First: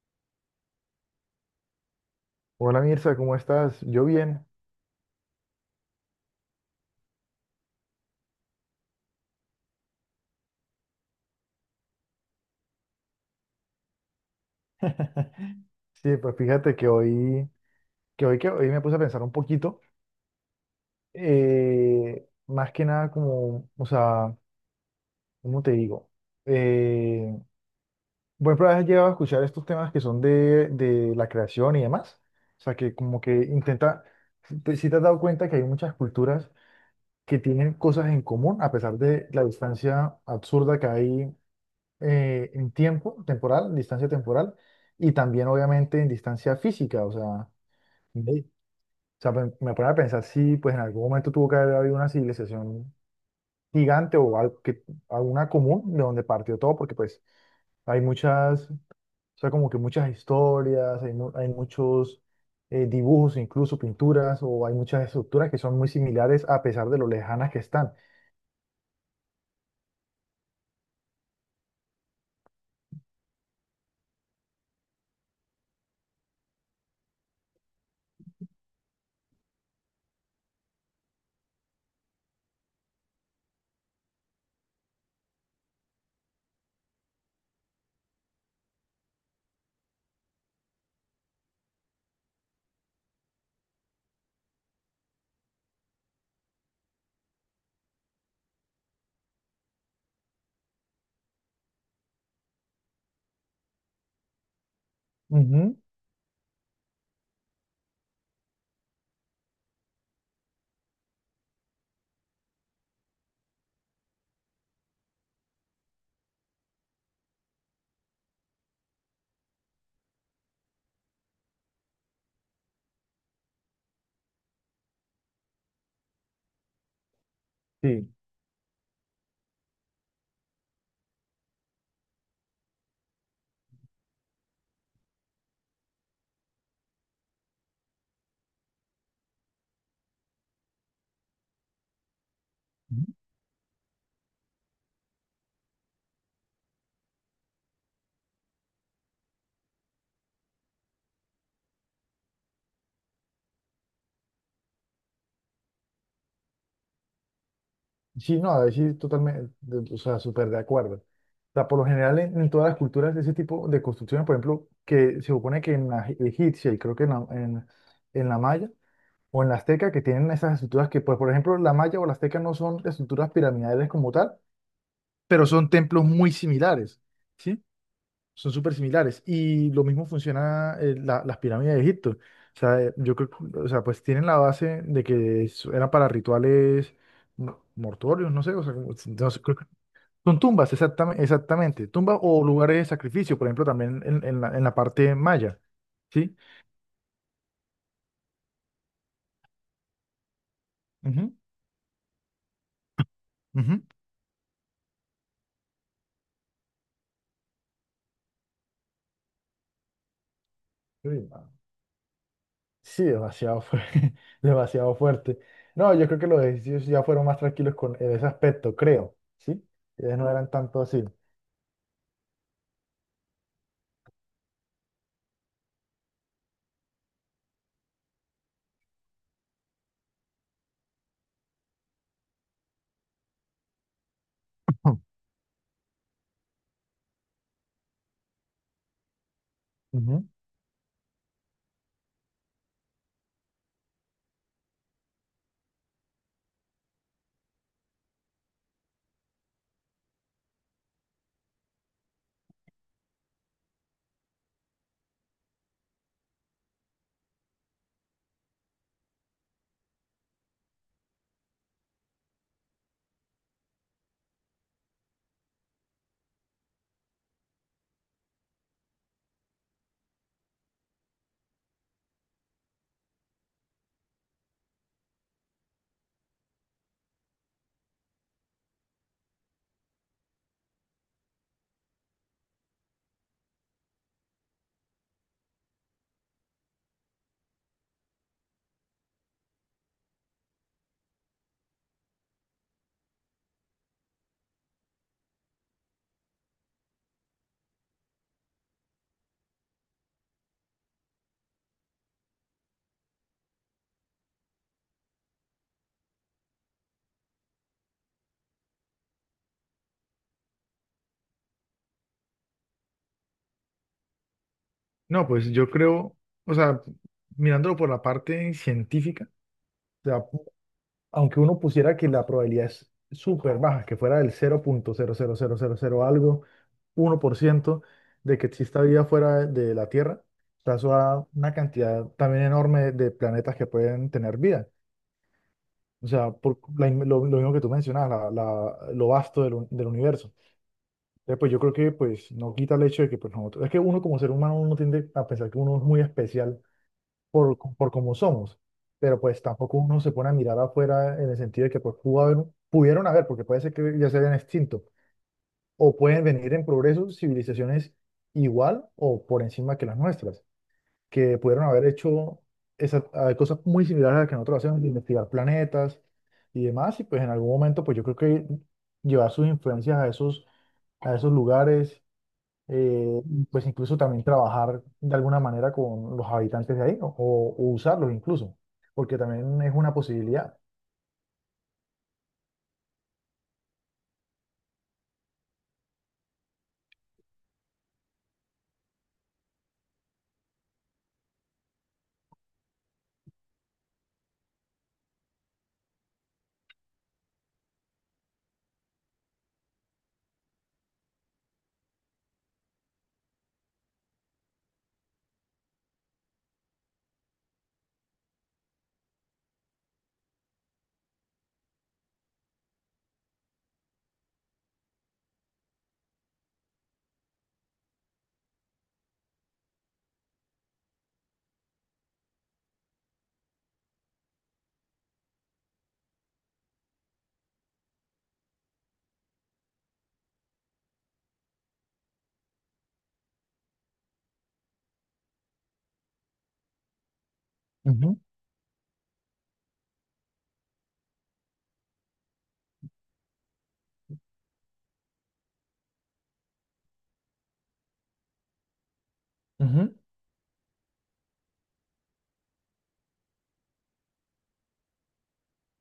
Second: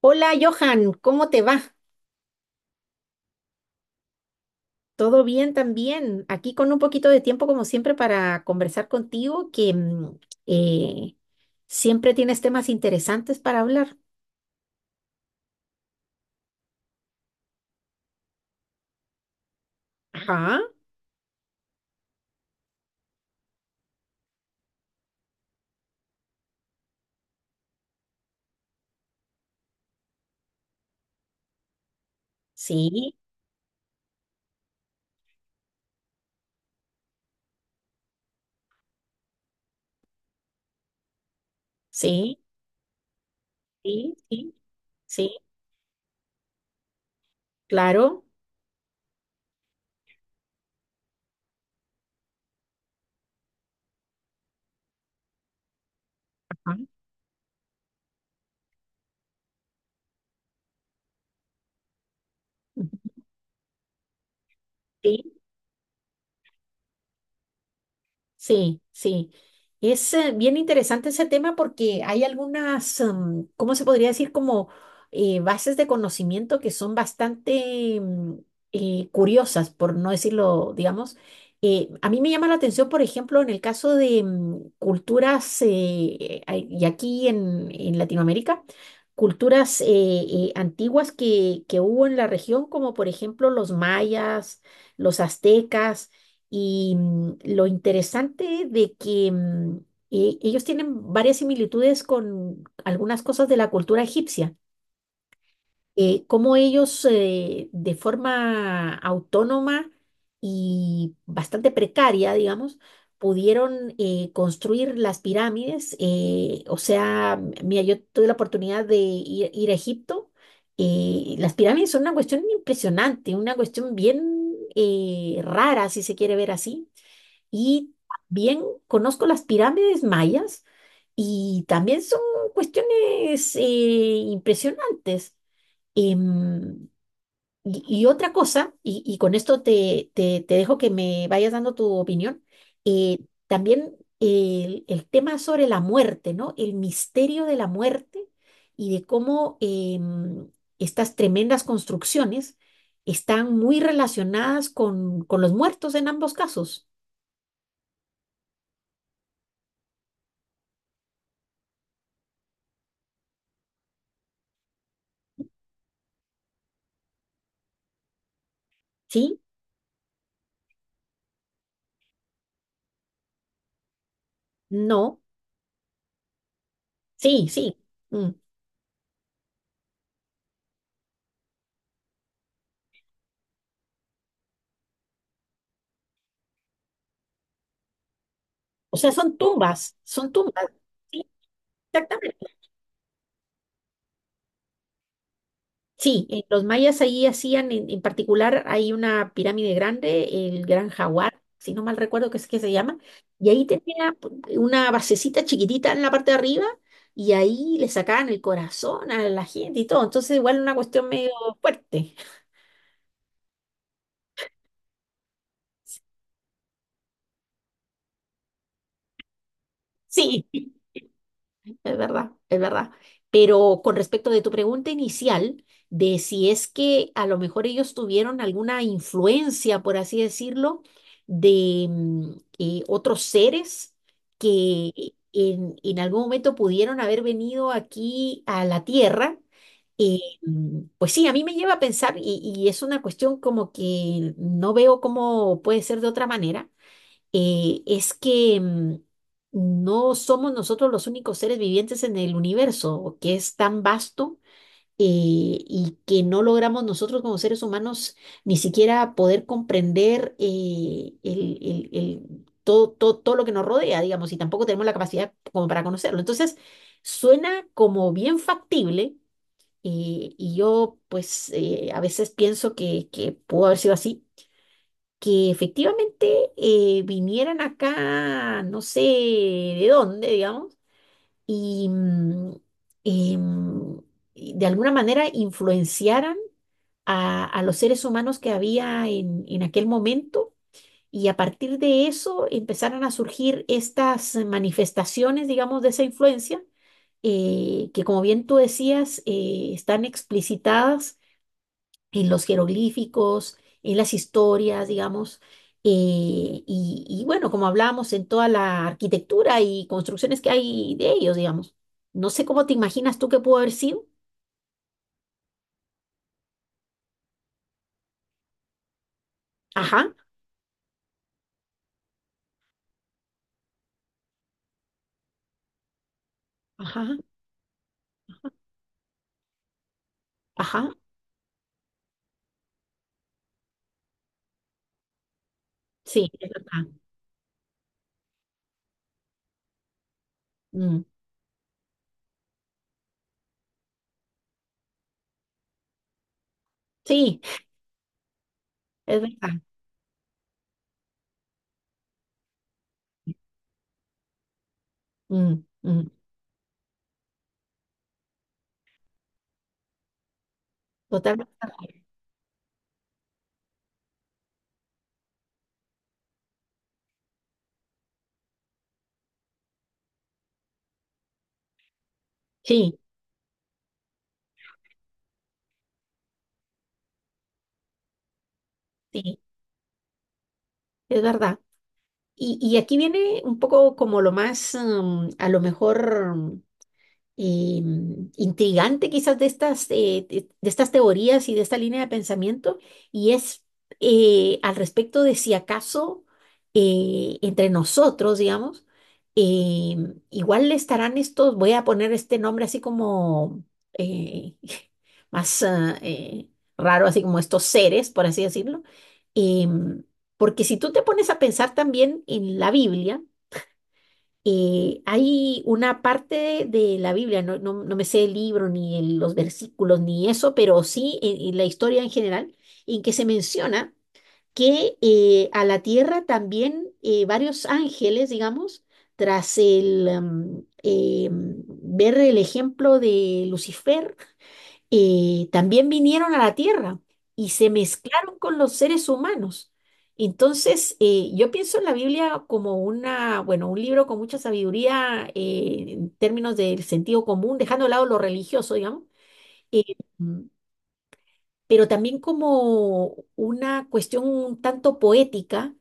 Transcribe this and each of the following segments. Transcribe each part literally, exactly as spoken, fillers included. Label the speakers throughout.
Speaker 1: Hola Johan, ¿cómo te va?
Speaker 2: Hola Mirza, ¿cómo estás? Yo bien.
Speaker 1: ¿Todo bien también? Aquí con un poquito de tiempo como siempre para conversar contigo, que mm, eh, siempre tienes temas interesantes para hablar.
Speaker 2: Sí, pues fíjate que hoy, que hoy, que hoy me puse a pensar un poquito,
Speaker 1: Ajá,
Speaker 2: eh, más que nada como, o sea, ¿cómo te digo? Eh, por ejemplo, has llegado a escuchar estos temas que son de, de la creación y demás. O sea, que
Speaker 1: sí,
Speaker 2: como que intenta, si si te has dado cuenta que hay muchas culturas que tienen cosas en común a pesar de la distancia absurda que hay
Speaker 1: sí,
Speaker 2: eh, en tiempo temporal, en distancia
Speaker 1: sí, sí,
Speaker 2: temporal, y
Speaker 1: sí,
Speaker 2: también obviamente en distancia física. O sea,
Speaker 1: claro.
Speaker 2: ey. O sea, pe- me pone a pensar si pues en algún momento tuvo que haber habido una civilización gigante o algo que, alguna común de donde partió
Speaker 1: Ajá,
Speaker 2: todo, porque pues hay muchas, o sea, como que muchas historias, hay, mu- hay muchos eh,
Speaker 1: ujú,
Speaker 2: dibujos, incluso pinturas, o hay muchas
Speaker 1: sí.
Speaker 2: estructuras que son muy similares a pesar de lo lejanas que están.
Speaker 1: Sí, sí. Es eh, bien interesante ese tema porque hay algunas, mm, ¿cómo se podría decir? Como eh, bases de conocimiento que son bastante mm, eh, curiosas, por no decirlo, digamos. Eh, a mí me llama la atención, por ejemplo, en el caso de mm, culturas, eh, a- y aquí en, en Latinoamérica, culturas eh, eh, antiguas que, que hubo en la región, como por ejemplo los mayas, los aztecas y mm, lo interesante de que mm, e- ellos tienen varias similitudes con algunas cosas de la cultura egipcia,
Speaker 2: Ujú.
Speaker 1: eh, cómo ellos eh, de forma autónoma y bastante precaria, digamos, pudieron eh, construir las pirámides. Eh, o sea, m- mira, yo tuve la oportunidad de ir, ir a Egipto. Eh, las pirámides son una cuestión impresionante, una cuestión bien eh, rara, si se quiere ver así, y
Speaker 2: Sí.
Speaker 1: también conozco las pirámides mayas y también son cuestiones eh, impresionantes. Em, y, y otra cosa, y, y con esto te, te- te dejo que me vayas dando tu opinión, eh, también el, el tema sobre la muerte, ¿no? El misterio de la muerte y de cómo em, estas tremendas construcciones están muy relacionadas con, con los muertos en ambos casos.
Speaker 2: Sí, no, ahí sí, totalmente, de- o sea, súper de acuerdo. O sea, por lo general en, en todas las culturas ese tipo de construcciones, por ejemplo, que se supone que en la e- egipcia y creo que en la, en, en la maya
Speaker 1: ¿Sí?
Speaker 2: o en la azteca que tienen esas estructuras que, pues, por ejemplo, la maya o la azteca no son estructuras piramidales como tal,
Speaker 1: No.
Speaker 2: pero son templos muy similares,
Speaker 1: Sí,
Speaker 2: ¿sí?
Speaker 1: sí. Mm.
Speaker 2: Son súper similares. Y lo mismo funciona eh, la- las pirámides de Egipto. O sea, eh, yo creo, que- o sea, pues tienen la base de que es- eran para rituales mo- mortuorios, no sé, o sea, como-
Speaker 1: O sea,
Speaker 2: no
Speaker 1: son
Speaker 2: sé, creo que
Speaker 1: tumbas, son
Speaker 2: son
Speaker 1: tumbas.
Speaker 2: tumbas, exactamente,
Speaker 1: Sí,
Speaker 2: exactamente. Tumbas o
Speaker 1: exactamente.
Speaker 2: lugares de sacrificio, por ejemplo, también en, en la, en la parte maya.
Speaker 1: Sí,
Speaker 2: ¿Sí?
Speaker 1: eh, los mayas ahí hacían, en, en particular, hay una pirámide grande, el Gran
Speaker 2: Ujú,
Speaker 1: Jaguar, si no mal recuerdo que es que se llama, y ahí
Speaker 2: ujú.
Speaker 1: tenía p- una basecita chiquitita en la parte de arriba, y ahí le sacaban el corazón a la gente y todo. Entonces, igual una cuestión
Speaker 2: Uy,
Speaker 1: medio
Speaker 2: no.
Speaker 1: fuerte.
Speaker 2: Sí, demasiado fuerte, demasiado fuerte. No, yo creo que los egipcios ya fueron más tranquilos con en ese aspecto, creo, ¿sí? Ellos no
Speaker 1: Sí.
Speaker 2: eran tanto así.
Speaker 1: Es verdad, es verdad. Pero con respecto de tu pregunta inicial, de si es que a lo mejor ellos tuvieron alguna influencia, por así decirlo, de mm, eh, otros seres que en, en algún momento pudieron haber venido aquí a la Tierra, eh, mm, pues sí, a mí me lleva a pensar, y, y es una cuestión como que no veo cómo puede ser de otra manera. Eh, es que mm, no somos nosotros los únicos seres vivientes en el universo, que es tan vasto, eh, y que no logramos nosotros como seres humanos ni siquiera poder comprender eh, el, el- el- todo, todo, todo lo que nos rodea, digamos, y tampoco tenemos la capacidad como para conocerlo. Entonces, suena como bien factible. Eh, y yo, pues, eh, a veces pienso que, que pudo haber sido así, que efectivamente eh, vinieran acá, no sé de dónde, digamos, y, mm, y, mm, y de alguna manera influenciaran a, a los seres humanos que había en, en aquel momento. Y a partir de eso empezaron a surgir estas manifestaciones, digamos, de esa influencia, eh, que como bien tú decías, eh, están explicitadas en los jeroglíficos, en las historias, digamos, eh, y, y bueno, como hablamos, en toda la arquitectura y construcciones que hay de ellos, digamos. No sé cómo te imaginas tú que pudo haber sido.
Speaker 2: No, pues yo creo, o sea, mirándolo por la parte científica, o
Speaker 1: Ajá,
Speaker 2: sea, aunque uno pusiera que la probabilidad es súper baja, que fuera del cero punto cero cero cero cero cero algo,
Speaker 1: ajá,
Speaker 2: uno por ciento de que exista vida fuera de la Tierra, o sea,
Speaker 1: ajá,
Speaker 2: eso da una cantidad también enorme de planetas que pueden tener vida. O
Speaker 1: sí,
Speaker 2: sea,
Speaker 1: es
Speaker 2: por
Speaker 1: verdad.
Speaker 2: la in- lo, lo mismo que tú mencionabas, la- la- lo vasto del, un- del universo.
Speaker 1: Mm,
Speaker 2: Entonces, pues yo creo que pues no quita el hecho de que pues nosotros, es que uno como ser humano uno tiende a pensar que uno es muy especial
Speaker 1: sí,
Speaker 2: por, por cómo somos. Pero
Speaker 1: es
Speaker 2: pues
Speaker 1: verdad.
Speaker 2: tampoco uno se pone a mirar afuera en el sentido de que pues pudo haber- pudieron haber, porque puede ser que ya se hayan extinto,
Speaker 1: Mm,
Speaker 2: o
Speaker 1: mm,
Speaker 2: pueden venir en progreso civilizaciones igual o por encima que las nuestras, que
Speaker 1: totalmente
Speaker 2: pudieron
Speaker 1: de
Speaker 2: haber
Speaker 1: acuerdo.
Speaker 2: hecho esas, ah, cosas muy similares a las que nosotros hacemos, de investigar planetas y demás, y pues en algún momento pues yo creo que llevar sus influencias a esos, a esos lugares
Speaker 1: Sí,
Speaker 2: eh, y pues incluso también trabajar de alguna manera con los habitantes de ahí o, o, usarlos incluso, porque
Speaker 1: sí,
Speaker 2: también es una posibilidad.
Speaker 1: es verdad. Y, y aquí viene un poco como lo más, mm, a lo mejor eh, intrigante quizás de estas, eh, de, de estas teorías y de esta línea de pensamiento, y es eh, al respecto de si acaso eh, entre nosotros, digamos, eh, igual estarán estos, voy a poner este nombre así como eh, más ah, eh, raro, así como estos seres, por así decirlo, em, porque si tú te pones a pensar también en la Biblia, eh, hay una parte de la Biblia, no, no- no me sé el libro, ni el- los versículos, ni eso, pero sí en, en la historia en general, en que se menciona que eh, a la tierra también eh, varios ángeles, digamos, tras el, em, em, ver el ejemplo de Lucifer, eh, también vinieron a la Tierra y se
Speaker 2: Ujú,
Speaker 1: mezclaron con los seres humanos. Entonces, eh, yo pienso en la Biblia como una, bueno, un libro con mucha sabiduría eh, en términos del sentido común, dejando de lado lo religioso, digamos.
Speaker 2: ujú.
Speaker 1: Eh, pero también como una cuestión un tanto poética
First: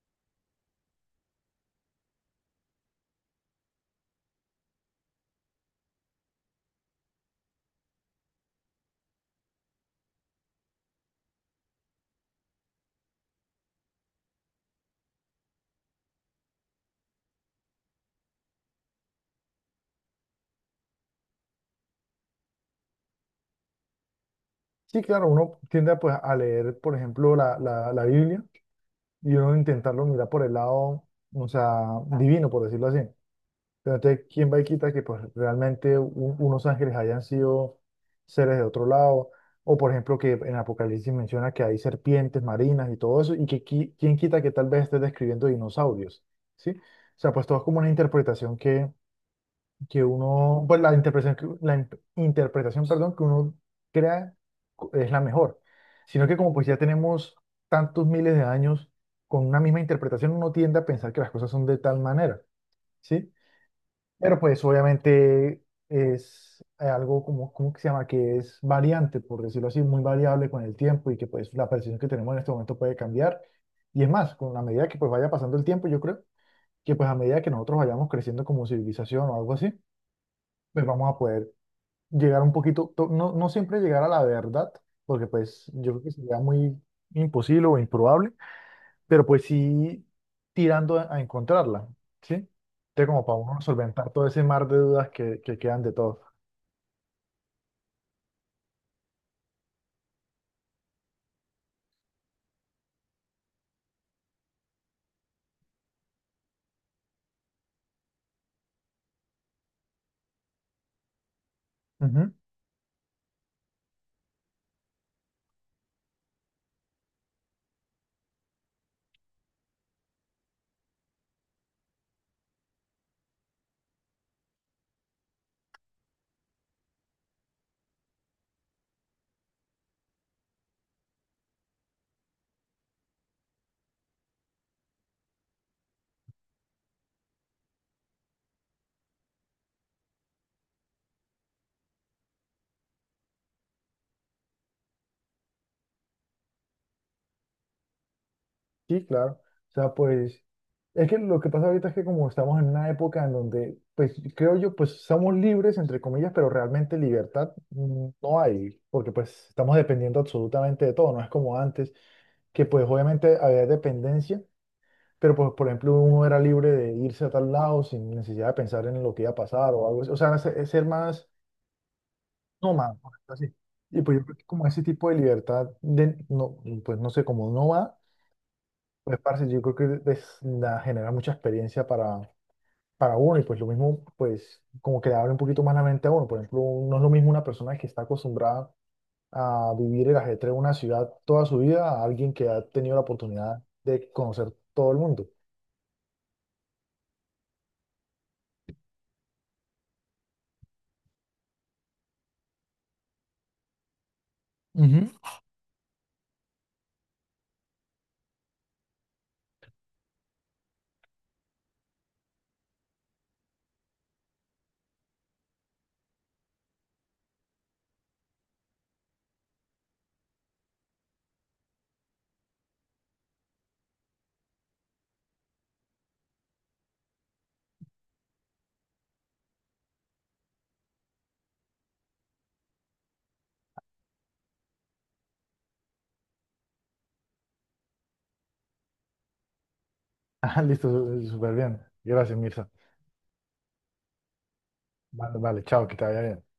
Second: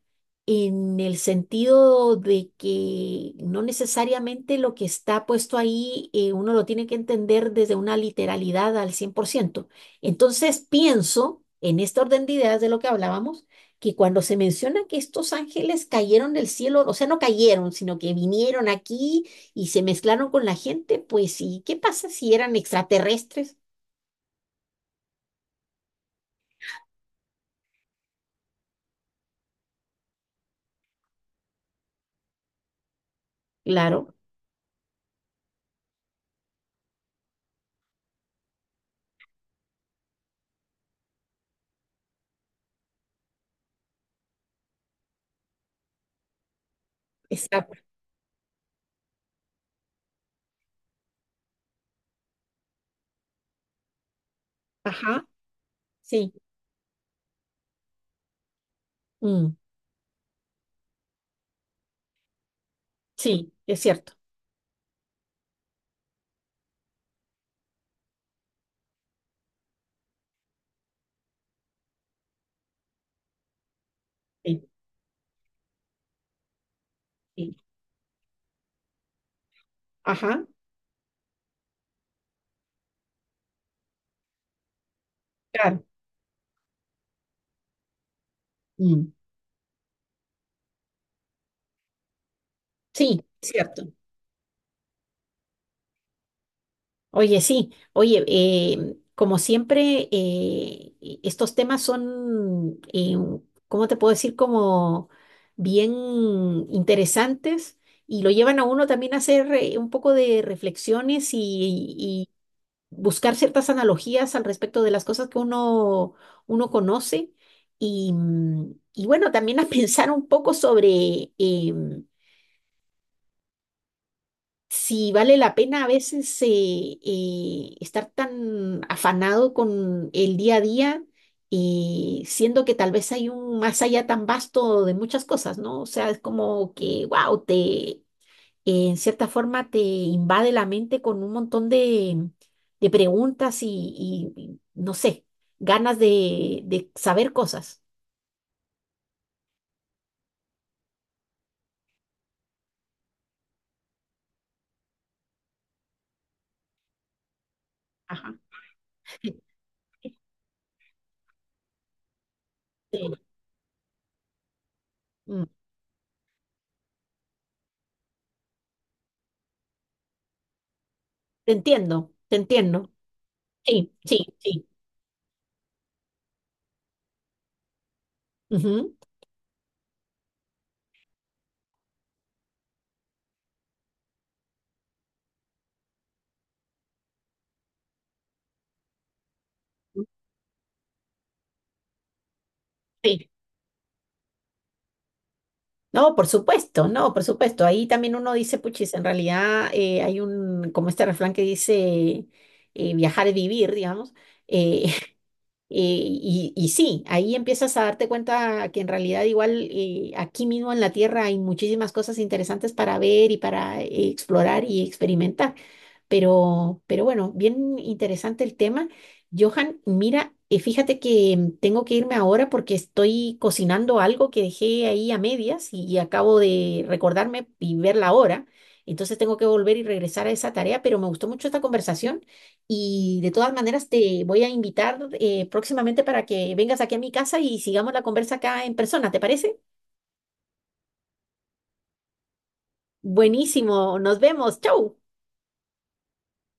Speaker 1: en el sentido de que no necesariamente lo que está puesto ahí eh, uno lo tiene que entender desde una literalidad al cien por ciento. Entonces pienso, en este orden de ideas de lo que hablábamos, que cuando se menciona que estos ángeles cayeron del cielo, o sea, no cayeron, sino que vinieron aquí y se mezclaron con la gente, pues sí, ¿qué pasa si eran extraterrestres?
Speaker 2: Sí, claro, uno tiende pues, a leer, por ejemplo, la, la, la Biblia y uno intentarlo mirar por el lado, o sea, divino, por decirlo así. Pero
Speaker 1: Claro,
Speaker 2: entonces, ¿quién va y quita que pues, realmente u- unos ángeles hayan sido seres de otro lado? O por ejemplo, que en Apocalipsis menciona que hay serpientes marinas y todo eso, y que qui- quién quita que tal vez esté describiendo dinosaurios, ¿sí? O sea, pues todo es
Speaker 1: exacto.
Speaker 2: como una interpretación que, que uno, pues la interpretación, que- la in- interpretación, perdón, que uno crea co- es la
Speaker 1: Ajá.
Speaker 2: mejor. Sino
Speaker 1: Sí,
Speaker 2: que como pues ya tenemos tantos miles de años con
Speaker 1: mm,
Speaker 2: una misma interpretación, uno tiende a pensar que las cosas son de tal manera, ¿sí?
Speaker 1: sí, es cierto.
Speaker 2: Pero pues obviamente es algo como, ¿cómo que se llama? Que es variante, por decirlo así, muy variable con el tiempo y que pues la percepción que tenemos en este momento puede cambiar. Y es más, con la
Speaker 1: Sí,
Speaker 2: medida que pues vaya pasando el tiempo, yo creo que pues a medida que
Speaker 1: sí.
Speaker 2: nosotros vayamos creciendo como civilización o algo así,
Speaker 1: Ajá,
Speaker 2: pues vamos a poder llegar un poquito, to- no, no siempre llegar a la verdad, porque pues
Speaker 1: claro.
Speaker 2: yo creo que sería muy imposible o improbable
Speaker 1: Mm,
Speaker 2: pero pues sí tirando a, a encontrarla, ¿sí? Entonces,
Speaker 1: sí,
Speaker 2: como para uno
Speaker 1: cierto.
Speaker 2: solventar todo ese mar de dudas que, que quedan de todo.
Speaker 1: Oye, sí, oye, eh, como siempre, eh, e- estos temas son, eh, ¿cómo te puedo decir? Como bien interesantes, y lo llevan a uno también a hacer eh, un poco de reflexiones y
Speaker 2: Ujú.
Speaker 1: buscar ciertas analogías al respecto de las cosas que uno, uno conoce y, mm, y bueno, también a pensar un poco sobre em, si vale la pena a veces eh, eh, estar tan afanado con el día a día, eh, siendo que tal vez hay un más allá tan vasto de muchas cosas, ¿no? O sea, es como que, wow, te eh, en cierta forma te invade la mente con un montón de, de preguntas y, y- y, no sé, ganas de, de saber cosas.
Speaker 2: Sí, claro. O sea, pues es que lo que pasa ahorita es que como estamos en una época en donde, pues creo yo, pues somos libres, entre comillas, pero realmente libertad mm,
Speaker 1: Ajá.
Speaker 2: no hay, porque pues estamos dependiendo absolutamente de todo, no es como antes, que pues
Speaker 1: Sí,
Speaker 2: obviamente había dependencia. Pero,
Speaker 1: mm,
Speaker 2: pues, por ejemplo, uno era libre de irse a tal lado sin necesidad de pensar en lo que iba a pasar o algo así. O sea, era es ser más
Speaker 1: te entiendo, te entiendo.
Speaker 2: nómada, por decirlo así.
Speaker 1: Sí,
Speaker 2: Y pues yo
Speaker 1: sí,
Speaker 2: creo que como
Speaker 1: sí.
Speaker 2: ese tipo de libertad, de, no, pues no sé, como nómada, pues parce, yo creo que es- da- genera mucha experiencia para, para uno y pues lo mismo, pues como que le abre un poquito más la mente a uno. Por ejemplo, no es lo mismo una persona que está acostumbrada a
Speaker 1: Ujú,
Speaker 2: vivir el ajetreo de una ciudad toda su vida a alguien que ha tenido la
Speaker 1: sí.
Speaker 2: oportunidad de conocer todo el mundo.
Speaker 1: No, por supuesto, no, por supuesto. Ahí también uno dice, puchis, en realidad eh, hay un, como este refrán que dice, eh, viajar es vivir, digamos. Eh,
Speaker 2: Ujú.
Speaker 1: Eh, y, y sí, ahí empiezas a darte cuenta que en realidad igual eh, aquí mismo en la Tierra hay muchísimas cosas interesantes para ver y para eh, explorar y experimentar. Pero, pero bueno, bien interesante el tema. Johan, mira, eh, fíjate que mm, tengo que irme ahora porque estoy cocinando algo que dejé ahí a medias y, y acabo de recordarme y ver la hora. Entonces tengo que volver y regresar a esa tarea, pero me gustó mucho esta conversación y de todas maneras te voy a invitar eh, próximamente para que vengas aquí a mi casa y sigamos la conversa acá en persona, ¿te parece?
Speaker 2: Ah, listo, súper bien. Gracias, Mirza.
Speaker 1: Buenísimo, nos vemos, chau.
Speaker 2: Vale, vale, chao, que te vaya bien.